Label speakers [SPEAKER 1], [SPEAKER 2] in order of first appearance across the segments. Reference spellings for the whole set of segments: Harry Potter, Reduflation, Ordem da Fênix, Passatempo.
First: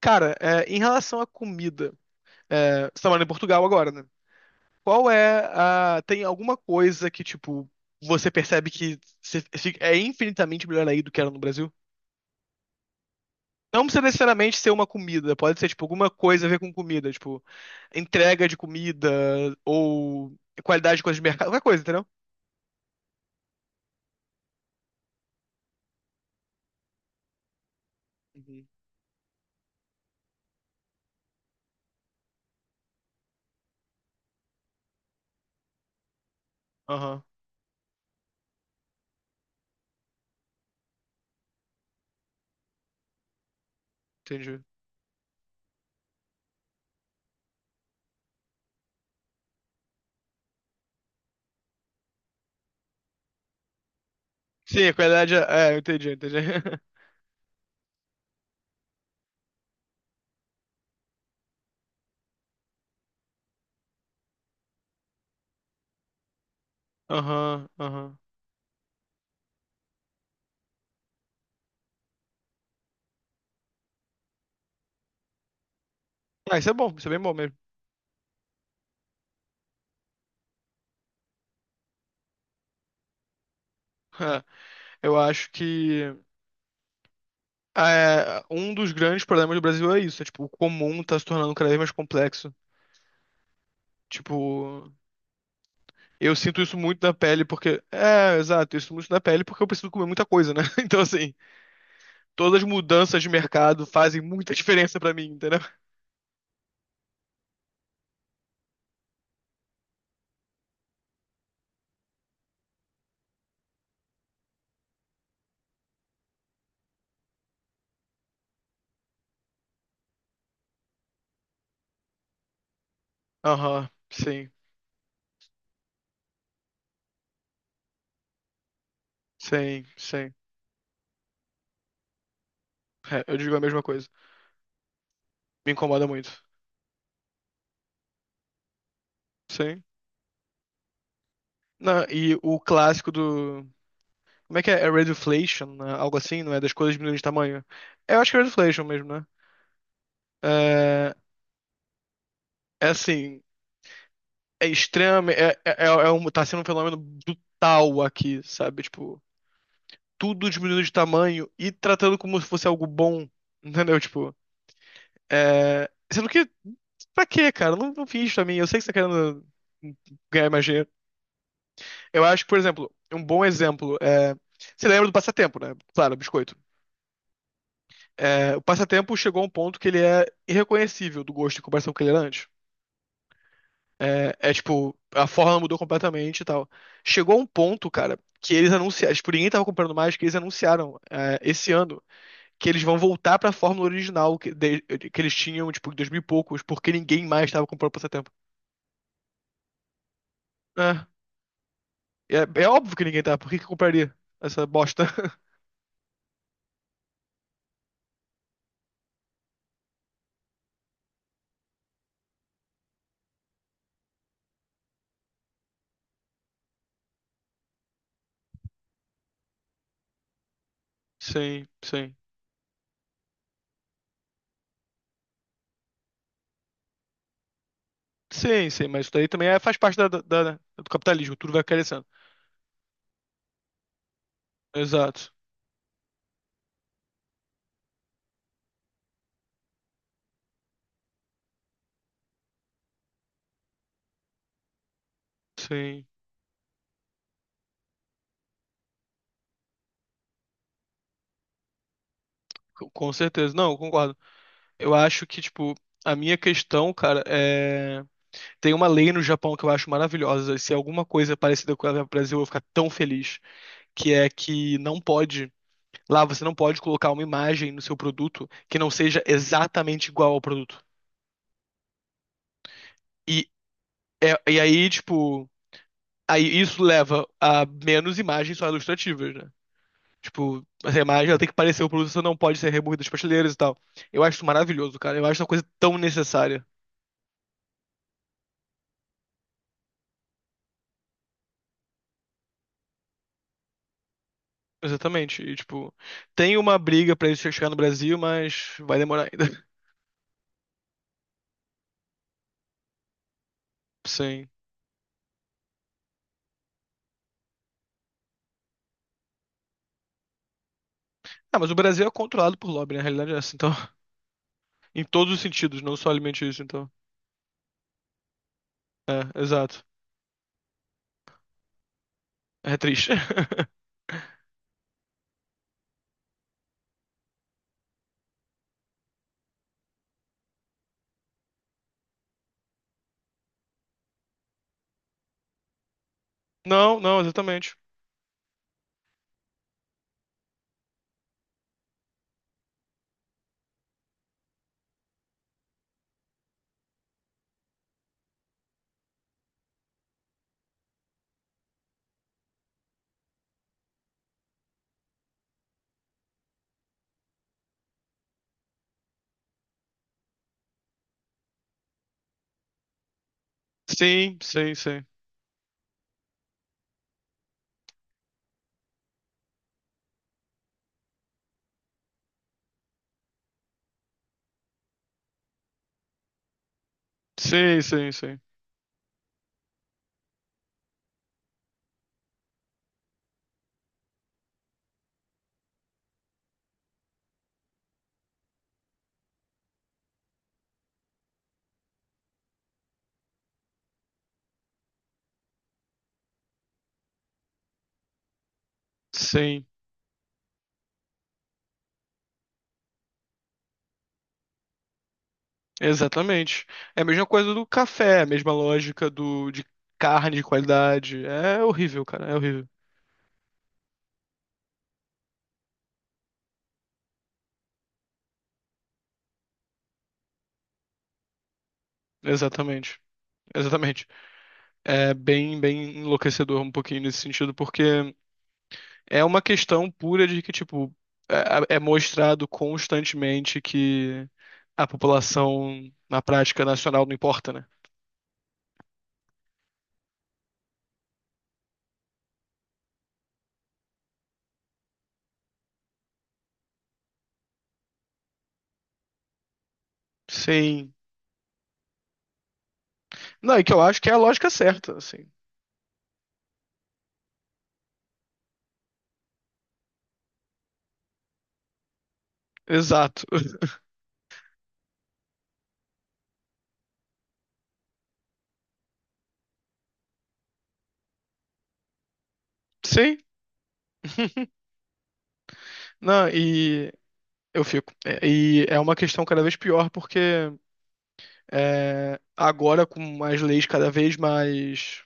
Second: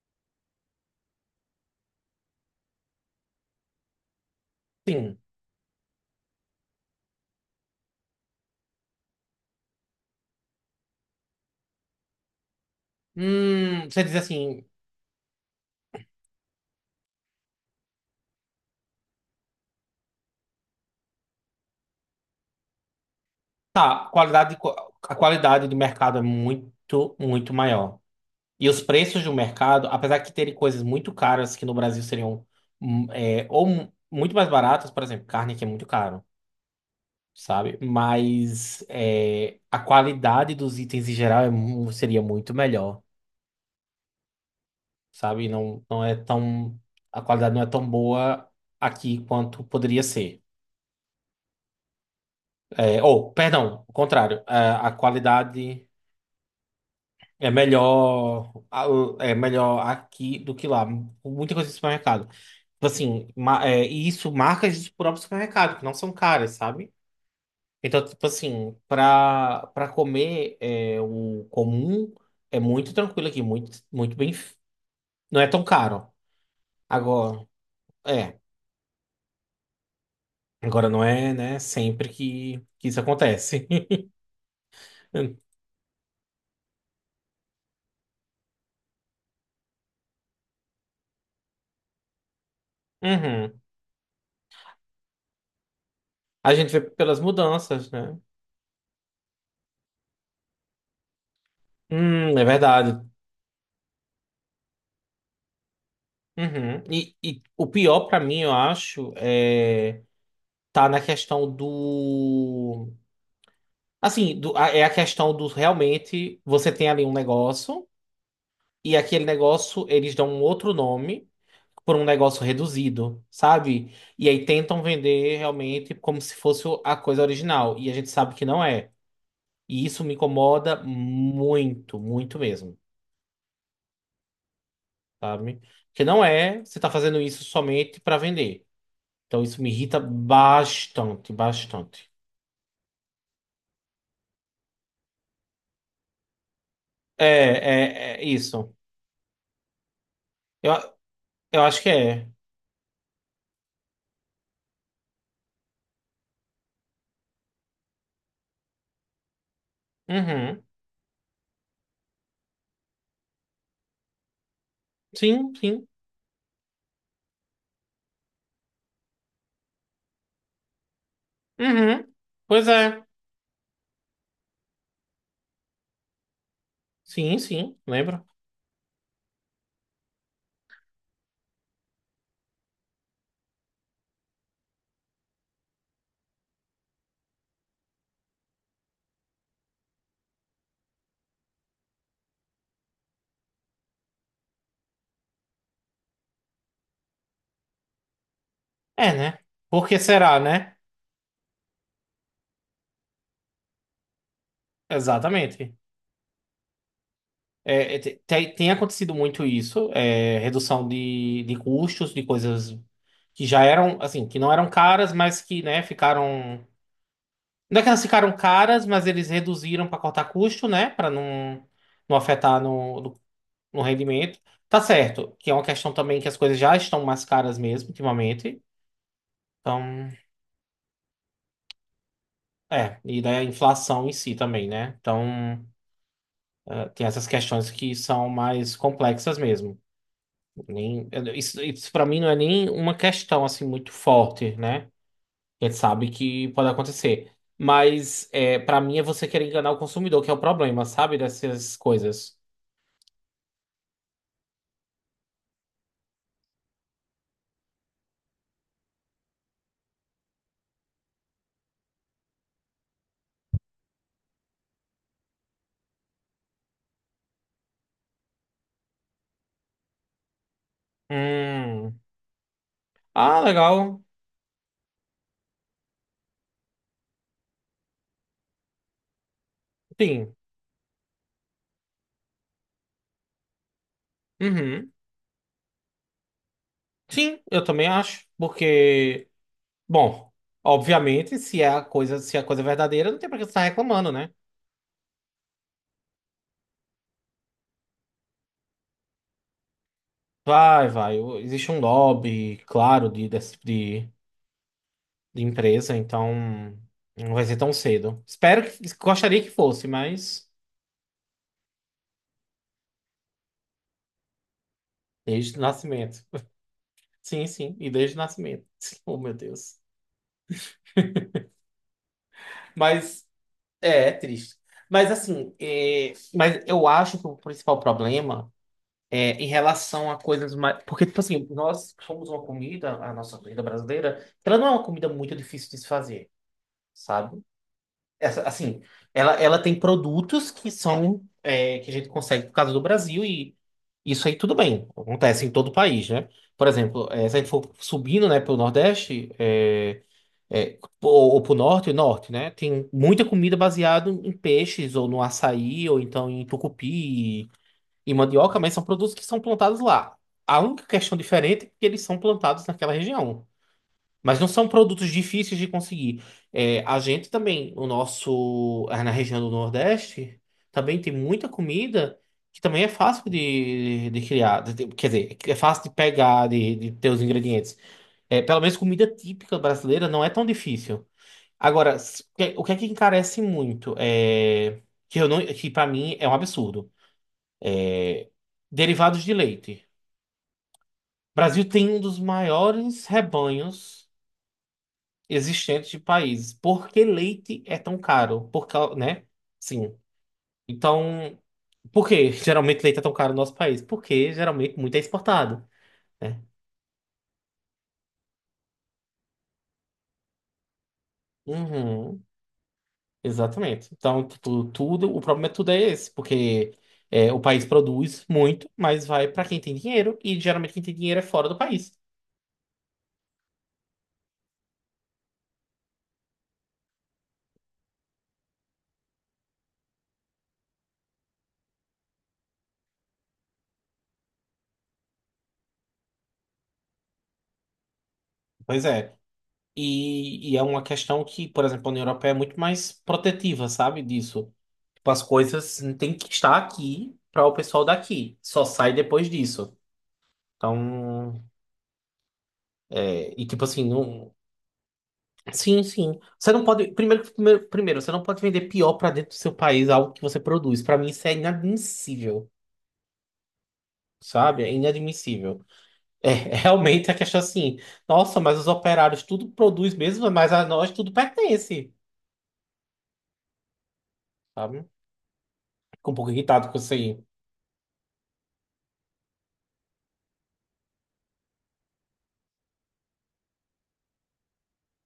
[SPEAKER 1] Cara, em relação à comida, você tá morando em Portugal agora, né? Qual
[SPEAKER 2] Sim.
[SPEAKER 1] é a. Tem alguma coisa que, tipo, você percebe que é infinitamente melhor aí do que era no Brasil? Não precisa
[SPEAKER 2] Você diz
[SPEAKER 1] necessariamente
[SPEAKER 2] assim,
[SPEAKER 1] ser uma comida, pode ser, tipo, alguma coisa a ver com comida, tipo, entrega de comida ou qualidade de coisa de mercado, qualquer coisa, entendeu?
[SPEAKER 2] tá, a qualidade do mercado é muito, muito maior.
[SPEAKER 1] Uhum.
[SPEAKER 2] E os preços do mercado, apesar de terem coisas muito caras que no Brasil seriam muito mais baratas, por exemplo, carne que é muito caro,
[SPEAKER 1] Aham,
[SPEAKER 2] sabe? A qualidade dos itens em geral seria muito melhor,
[SPEAKER 1] entendi.
[SPEAKER 2] sabe? Não, não é tão, a qualidade não é tão boa aqui quanto poderia ser. Perdão, o contrário,
[SPEAKER 1] Sim,
[SPEAKER 2] a
[SPEAKER 1] a qualidade. Eu
[SPEAKER 2] qualidade.
[SPEAKER 1] entendi, eu entendi.
[SPEAKER 2] É melhor, é melhor aqui do que lá. Muita coisa de supermercado. Tipo assim, e isso marcas do próprio supermercado, que não são caras, sabe?
[SPEAKER 1] Aham,
[SPEAKER 2] Então,
[SPEAKER 1] aham.
[SPEAKER 2] tipo assim, pra o comum é muito tranquilo aqui, muito, muito bem. Não é tão caro.
[SPEAKER 1] Ah, isso é bom, isso é bem bom
[SPEAKER 2] Agora,
[SPEAKER 1] mesmo.
[SPEAKER 2] é. Agora não é, né, sempre que isso acontece.
[SPEAKER 1] Eu acho que. É, um dos grandes problemas do Brasil é isso, é, tipo, o comum tá se tornando cada vez mais complexo.
[SPEAKER 2] Uhum.
[SPEAKER 1] Tipo, eu
[SPEAKER 2] A
[SPEAKER 1] sinto
[SPEAKER 2] gente
[SPEAKER 1] isso
[SPEAKER 2] vê
[SPEAKER 1] muito na
[SPEAKER 2] pelas
[SPEAKER 1] pele porque.
[SPEAKER 2] mudanças, né?
[SPEAKER 1] É, exato, eu sinto muito na pele porque eu preciso comer muita coisa, né? Então, assim,
[SPEAKER 2] É
[SPEAKER 1] todas as
[SPEAKER 2] verdade.
[SPEAKER 1] mudanças de mercado fazem muita diferença pra mim, entendeu?
[SPEAKER 2] Uhum. E o pior pra mim, eu acho, é tá na questão do assim, é a questão do realmente você tem ali um negócio e aquele negócio eles dão um outro nome por um negócio reduzido,
[SPEAKER 1] Aham,
[SPEAKER 2] sabe? E aí
[SPEAKER 1] sim,
[SPEAKER 2] tentam vender realmente como se fosse a coisa original e a gente sabe que não é.
[SPEAKER 1] sim,
[SPEAKER 2] E isso me
[SPEAKER 1] sim.
[SPEAKER 2] incomoda muito, muito mesmo,
[SPEAKER 1] É, eu digo a mesma coisa.
[SPEAKER 2] sabe?
[SPEAKER 1] Me
[SPEAKER 2] Porque
[SPEAKER 1] incomoda
[SPEAKER 2] não
[SPEAKER 1] muito.
[SPEAKER 2] é, você tá fazendo isso somente pra vender. Então isso me
[SPEAKER 1] Sim.
[SPEAKER 2] irrita bastante,
[SPEAKER 1] Não,
[SPEAKER 2] bastante.
[SPEAKER 1] e o clássico do. Como é que é? É Reduflation, né? Algo assim, não é? Das coisas diminuindo de tamanho. É, eu
[SPEAKER 2] É
[SPEAKER 1] acho que é
[SPEAKER 2] isso.
[SPEAKER 1] Reduflation mesmo, né?
[SPEAKER 2] Eu,
[SPEAKER 1] É,
[SPEAKER 2] eu acho que é.
[SPEAKER 1] é assim. É extremo, um, tá sendo um fenômeno brutal aqui, sabe? Tipo, tudo
[SPEAKER 2] Uhum.
[SPEAKER 1] diminuindo de tamanho e tratando como se fosse algo bom, entendeu? Tipo,
[SPEAKER 2] Sim, sim.
[SPEAKER 1] Sendo que, pra quê, cara? Não, não fiz isso pra mim, eu sei que você tá querendo ganhar mais dinheiro.
[SPEAKER 2] Uhum.
[SPEAKER 1] Eu acho que, por
[SPEAKER 2] Pois
[SPEAKER 1] exemplo,
[SPEAKER 2] é.
[SPEAKER 1] um bom exemplo é... Você lembra do Passatempo, né? Claro, biscoito.
[SPEAKER 2] Sim, sim, lembro.
[SPEAKER 1] É, o Passatempo chegou a um ponto que ele é irreconhecível do gosto em comparação com o que ele era antes. É, é, tipo, a forma mudou completamente e tal. Chegou um ponto, cara, que eles anunciaram, tipo, ninguém tava comprando mais, que eles anunciaram é, esse ano que eles vão voltar pra fórmula original que eles tinham, tipo, em 2000 e poucos, porque ninguém mais tava comprando por esse tempo.
[SPEAKER 2] É, né? Por que será, né?
[SPEAKER 1] É, é óbvio que ninguém tá, por que que compraria essa bosta?
[SPEAKER 2] Exatamente. Tem acontecido muito isso, é, redução de custos, de coisas que já eram, assim, que não eram caras, mas que, né, ficaram. Não é que elas ficaram caras, mas eles reduziram para cortar custo, né? Para não,
[SPEAKER 1] Sim, sim.
[SPEAKER 2] não afetar no no rendimento. Tá certo, que é uma questão também que as coisas já estão mais caras mesmo ultimamente.
[SPEAKER 1] Sim, sim, mas isso daí também faz
[SPEAKER 2] Então,
[SPEAKER 1] parte do capitalismo, tudo vai crescendo.
[SPEAKER 2] é, e daí a inflação em si também, né?
[SPEAKER 1] Exato.
[SPEAKER 2] Então, tem essas questões que são mais complexas mesmo. Nem, eu- isso para mim não é nem uma questão assim muito forte, né? A gente
[SPEAKER 1] Sim,
[SPEAKER 2] sabe que pode acontecer. Mas é, para mim é você querer enganar o consumidor, que é o problema, sabe? Dessas coisas.
[SPEAKER 1] com certeza. Não, eu concordo. Eu acho que, tipo, a minha questão, cara, é. Tem uma lei no Japão que eu acho maravilhosa. Se é alguma coisa é parecida com a do Brasil, eu vou ficar tão feliz. Que é que não pode. Lá você não pode colocar uma imagem no seu produto que não seja exatamente igual ao produto.
[SPEAKER 2] Hum. Ah,
[SPEAKER 1] E,
[SPEAKER 2] legal.
[SPEAKER 1] e aí, tipo. Aí isso leva a menos imagens só ilustrativas, né?
[SPEAKER 2] Sim.
[SPEAKER 1] Tipo, essa imagem ela tem que parecer o produto, você não pode ser removido das prateleiras e tal. Eu acho isso
[SPEAKER 2] Uhum.
[SPEAKER 1] maravilhoso, cara. Eu acho uma coisa tão necessária.
[SPEAKER 2] Sim, eu também acho, porque bom, obviamente, se é a coisa, se é a coisa verdadeira, não tem pra que você estar reclamando, né?
[SPEAKER 1] Exatamente. E, tipo, tem uma briga pra isso chegar no Brasil, mas vai demorar ainda.
[SPEAKER 2] Vai, vai. Existe um lobby, claro,
[SPEAKER 1] Sim.
[SPEAKER 2] de empresa, então não vai ser tão cedo. Espero que, gostaria que fosse, mas
[SPEAKER 1] Ah, mas o Brasil é controlado por lobby, na realidade é essa, então. Em todos os
[SPEAKER 2] desde o
[SPEAKER 1] sentidos, não só
[SPEAKER 2] nascimento.
[SPEAKER 1] alimentício, então.
[SPEAKER 2] Sim, sim, e desde o nascimento. Oh,
[SPEAKER 1] É,
[SPEAKER 2] meu Deus.
[SPEAKER 1] exato. É triste.
[SPEAKER 2] Mas é, é triste. Mas assim, é, mas eu acho que o principal problema é, em relação a coisas mais. Porque, tipo assim, nós somos uma comida, a nossa comida brasileira, ela não é uma comida muito difícil de se fazer,
[SPEAKER 1] Não, não,
[SPEAKER 2] sabe?
[SPEAKER 1] exatamente.
[SPEAKER 2] Essa, assim, ela tem produtos que são. É, que a gente consegue por causa do Brasil e isso aí tudo bem, acontece em todo o país, né? Por exemplo, é, se a gente for subindo, né, pro Nordeste, ou pro Norte, Norte, né? Tem muita comida baseada em peixes, ou no açaí, ou então em tucupi e mandioca, mas são produtos que são plantados lá. A única questão diferente é que eles são plantados naquela região.
[SPEAKER 1] Sim,
[SPEAKER 2] Mas não são
[SPEAKER 1] sim, sim.
[SPEAKER 2] produtos difíceis de conseguir. É, a gente também, o nosso, ah, na região do Nordeste, também tem muita comida que também é fácil de criar. Quer dizer, é fácil de pegar, de ter os ingredientes.
[SPEAKER 1] Sim, sim, sim.
[SPEAKER 2] É, pelo menos comida típica brasileira não é tão difícil. Agora, o que é que encarece muito? É, que eu não, que para mim é um absurdo. Derivados de leite. Brasil tem um dos maiores rebanhos existentes de países. Por que leite é tão caro? Né?
[SPEAKER 1] Sim,
[SPEAKER 2] Sim. Então, por que geralmente leite é tão caro no nosso país? Porque geralmente muito é exportado, né?
[SPEAKER 1] exatamente. É a mesma coisa do café, é a mesma lógica do de carne de qualidade. É horrível,
[SPEAKER 2] Uhum,
[SPEAKER 1] cara, é horrível.
[SPEAKER 2] exatamente. Então, tipo, tudo, o problema é tudo é esse, porque é, o país produz muito, mas vai para quem tem dinheiro, e geralmente quem tem dinheiro é fora do país.
[SPEAKER 1] Exatamente. Exatamente. É bem, bem enlouquecedor um pouquinho nesse sentido, porque é uma questão pura de que, tipo, é, é mostrado constantemente que a população na prática nacional não importa, né?
[SPEAKER 2] Pois é. E é uma questão que, por exemplo, a União Europeia é muito mais protetiva, sabe, disso. Tipo, as coisas tem que estar aqui para o pessoal daqui. Só sai depois disso.
[SPEAKER 1] Sim.
[SPEAKER 2] Então, é, e
[SPEAKER 1] Não, e
[SPEAKER 2] tipo
[SPEAKER 1] que eu
[SPEAKER 2] assim,
[SPEAKER 1] acho que é a
[SPEAKER 2] não.
[SPEAKER 1] lógica certa, assim.
[SPEAKER 2] Sim, sim. Você não pode. Primeiro, você não pode vender pior para dentro do seu país algo que você produz. Para mim, isso é inadmissível,
[SPEAKER 1] Exato.
[SPEAKER 2] sabe? É inadmissível. É, realmente a questão assim. Nossa, mas os operários tudo produz mesmo, mas a nós tudo pertence,
[SPEAKER 1] Sim.
[SPEAKER 2] sabe? Fico um
[SPEAKER 1] Não,
[SPEAKER 2] pouco irritado com isso aí.
[SPEAKER 1] eu fico. É, e é uma questão cada vez pior, porque é, agora, com as leis cada vez mais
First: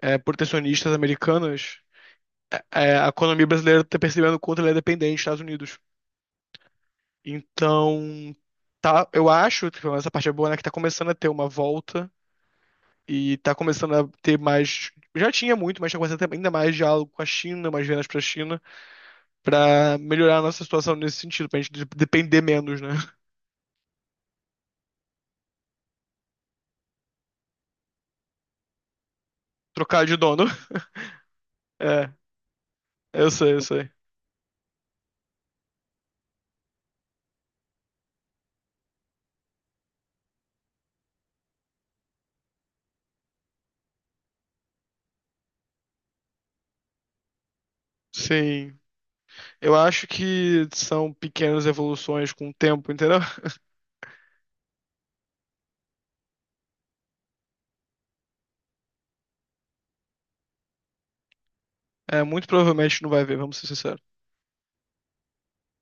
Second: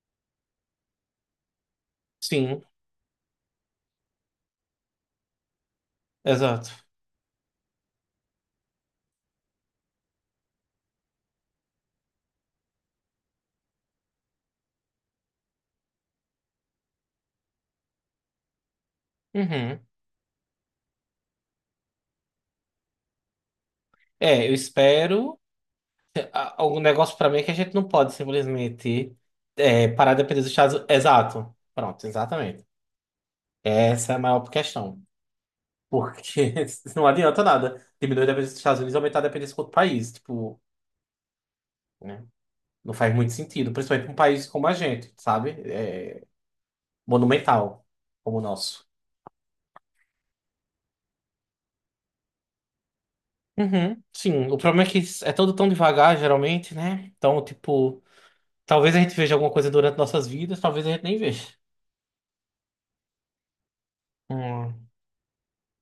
[SPEAKER 1] é, protecionistas americanas,
[SPEAKER 2] Sim,
[SPEAKER 1] é, a economia brasileira está percebendo o quanto ela é dependente dos Estados Unidos.
[SPEAKER 2] exato.
[SPEAKER 1] Então, tá, eu acho, pelo essa parte é boa, né, que tá começando a ter uma volta e tá começando a ter mais. Já tinha muito, mas tá começando a ter ainda mais diálogo com a China, mais vendas pra China,
[SPEAKER 2] Uhum.
[SPEAKER 1] pra melhorar a nossa situação nesse sentido, pra gente depender menos, né?
[SPEAKER 2] É, eu espero. O negócio pra mim é que a gente não pode simplesmente é,
[SPEAKER 1] Trocar
[SPEAKER 2] parar
[SPEAKER 1] de
[SPEAKER 2] de depender
[SPEAKER 1] dono.
[SPEAKER 2] dos Estados Unidos. Exato. Pronto,
[SPEAKER 1] É,
[SPEAKER 2] exatamente.
[SPEAKER 1] eu sei, eu sei.
[SPEAKER 2] Essa é a maior questão. Porque não adianta nada diminuir a dependência dos Estados Unidos e aumentar a dependência com outro país. Tipo, né? Não faz muito sentido. Principalmente pra um país como a gente, sabe? É, monumental como o
[SPEAKER 1] Sim.
[SPEAKER 2] nosso.
[SPEAKER 1] Eu acho que são pequenas evoluções com o tempo, entendeu?
[SPEAKER 2] Uhum, sim. O problema é que é tudo tão devagar, geralmente, né? Então, tipo, talvez a gente veja alguma coisa durante nossas vidas, talvez a gente nem veja.
[SPEAKER 1] É, muito provavelmente não vai ver, vamos ser sinceros.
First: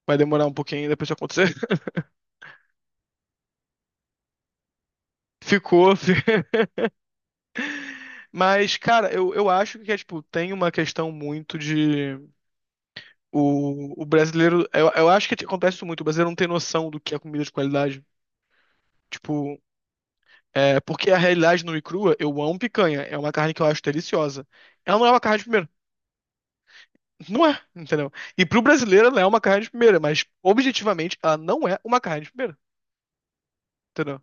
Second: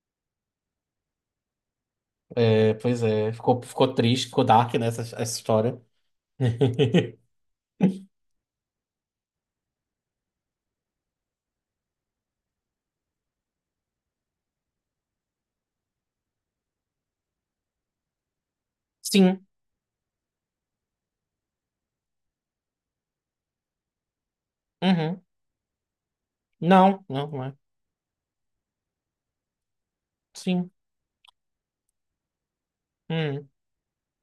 [SPEAKER 1] Vai demorar um pouquinho ainda pra isso acontecer.
[SPEAKER 2] É, pois é, ficou triste, ficou dark nessa essa história.
[SPEAKER 1] Ficou. Mas, cara, eu acho que é, tipo, tem uma questão muito de. O brasileiro. Eu acho que acontece isso muito. O brasileiro não tem noção do que é comida de qualidade.
[SPEAKER 2] Sim,
[SPEAKER 1] Tipo, é, porque a realidade nua e crua, eu amo picanha. É uma carne que eu acho deliciosa. Ela não é uma
[SPEAKER 2] uhum.
[SPEAKER 1] carne de primeira.
[SPEAKER 2] Não, não, não
[SPEAKER 1] Não
[SPEAKER 2] é.
[SPEAKER 1] é, entendeu? E pro brasileiro ela é uma carne de primeira, mas
[SPEAKER 2] Sim.
[SPEAKER 1] objetivamente ela não é uma carne de primeira,
[SPEAKER 2] Uhum.
[SPEAKER 1] entendeu?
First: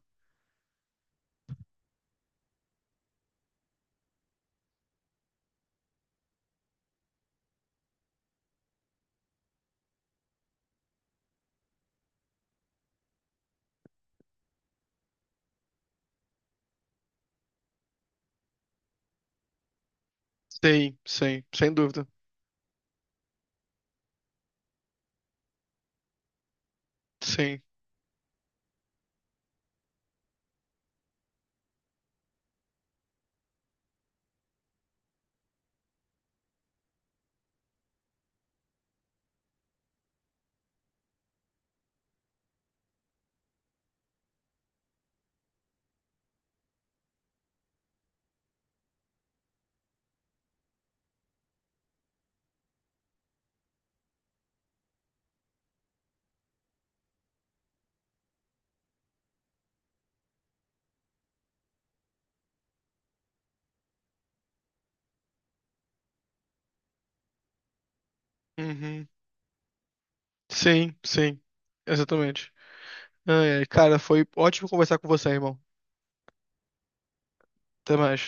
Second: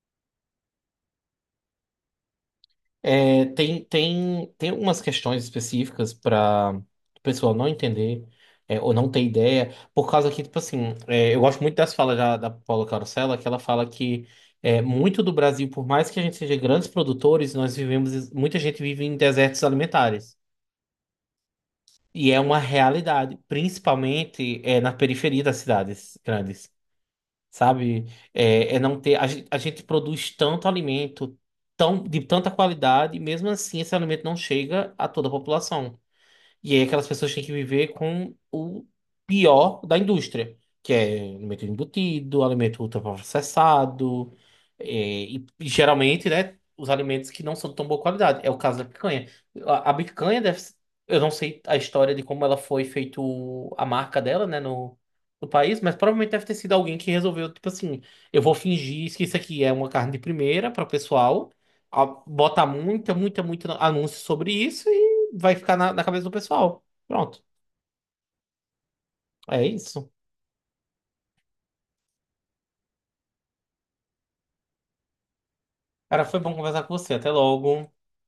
[SPEAKER 2] Tem algumas questões específicas para o pessoal não entender é, ou não ter ideia, por causa que, tipo assim, é, eu gosto muito das falas da Paula Carosella, que ela fala que é, muito do Brasil, por mais que a gente seja grandes produtores, nós vivemos, muita gente vive em desertos alimentares.
[SPEAKER 1] Sim, sim, sem dúvida.
[SPEAKER 2] E é uma realidade, principalmente é, na periferia das cidades grandes,
[SPEAKER 1] Sim.
[SPEAKER 2] sabe? É, é não ter, a gente produz tanto alimento, tão, de tanta qualidade, e mesmo assim esse alimento não chega a toda a população. E aí aquelas pessoas têm que viver com o pior da indústria, que é alimento embutido, alimento ultraprocessado, é, e geralmente, né, os alimentos que não são de tão boa qualidade. É o caso da picanha. A picanha eu não sei a história de como ela foi feito a marca dela, né, no país, mas provavelmente deve ter sido alguém que resolveu, tipo assim, eu vou fingir que isso aqui é uma carne de primeira para o pessoal, botar muito anúncio sobre isso vai ficar na cabeça do pessoal. Pronto.
[SPEAKER 1] Uhum.
[SPEAKER 2] É isso.
[SPEAKER 1] Sim, sim. Exatamente. Ai, ai, cara, foi ótimo conversar com você, irmão.
[SPEAKER 2] Cara, foi bom conversar com você. Até logo.
[SPEAKER 1] Até mais.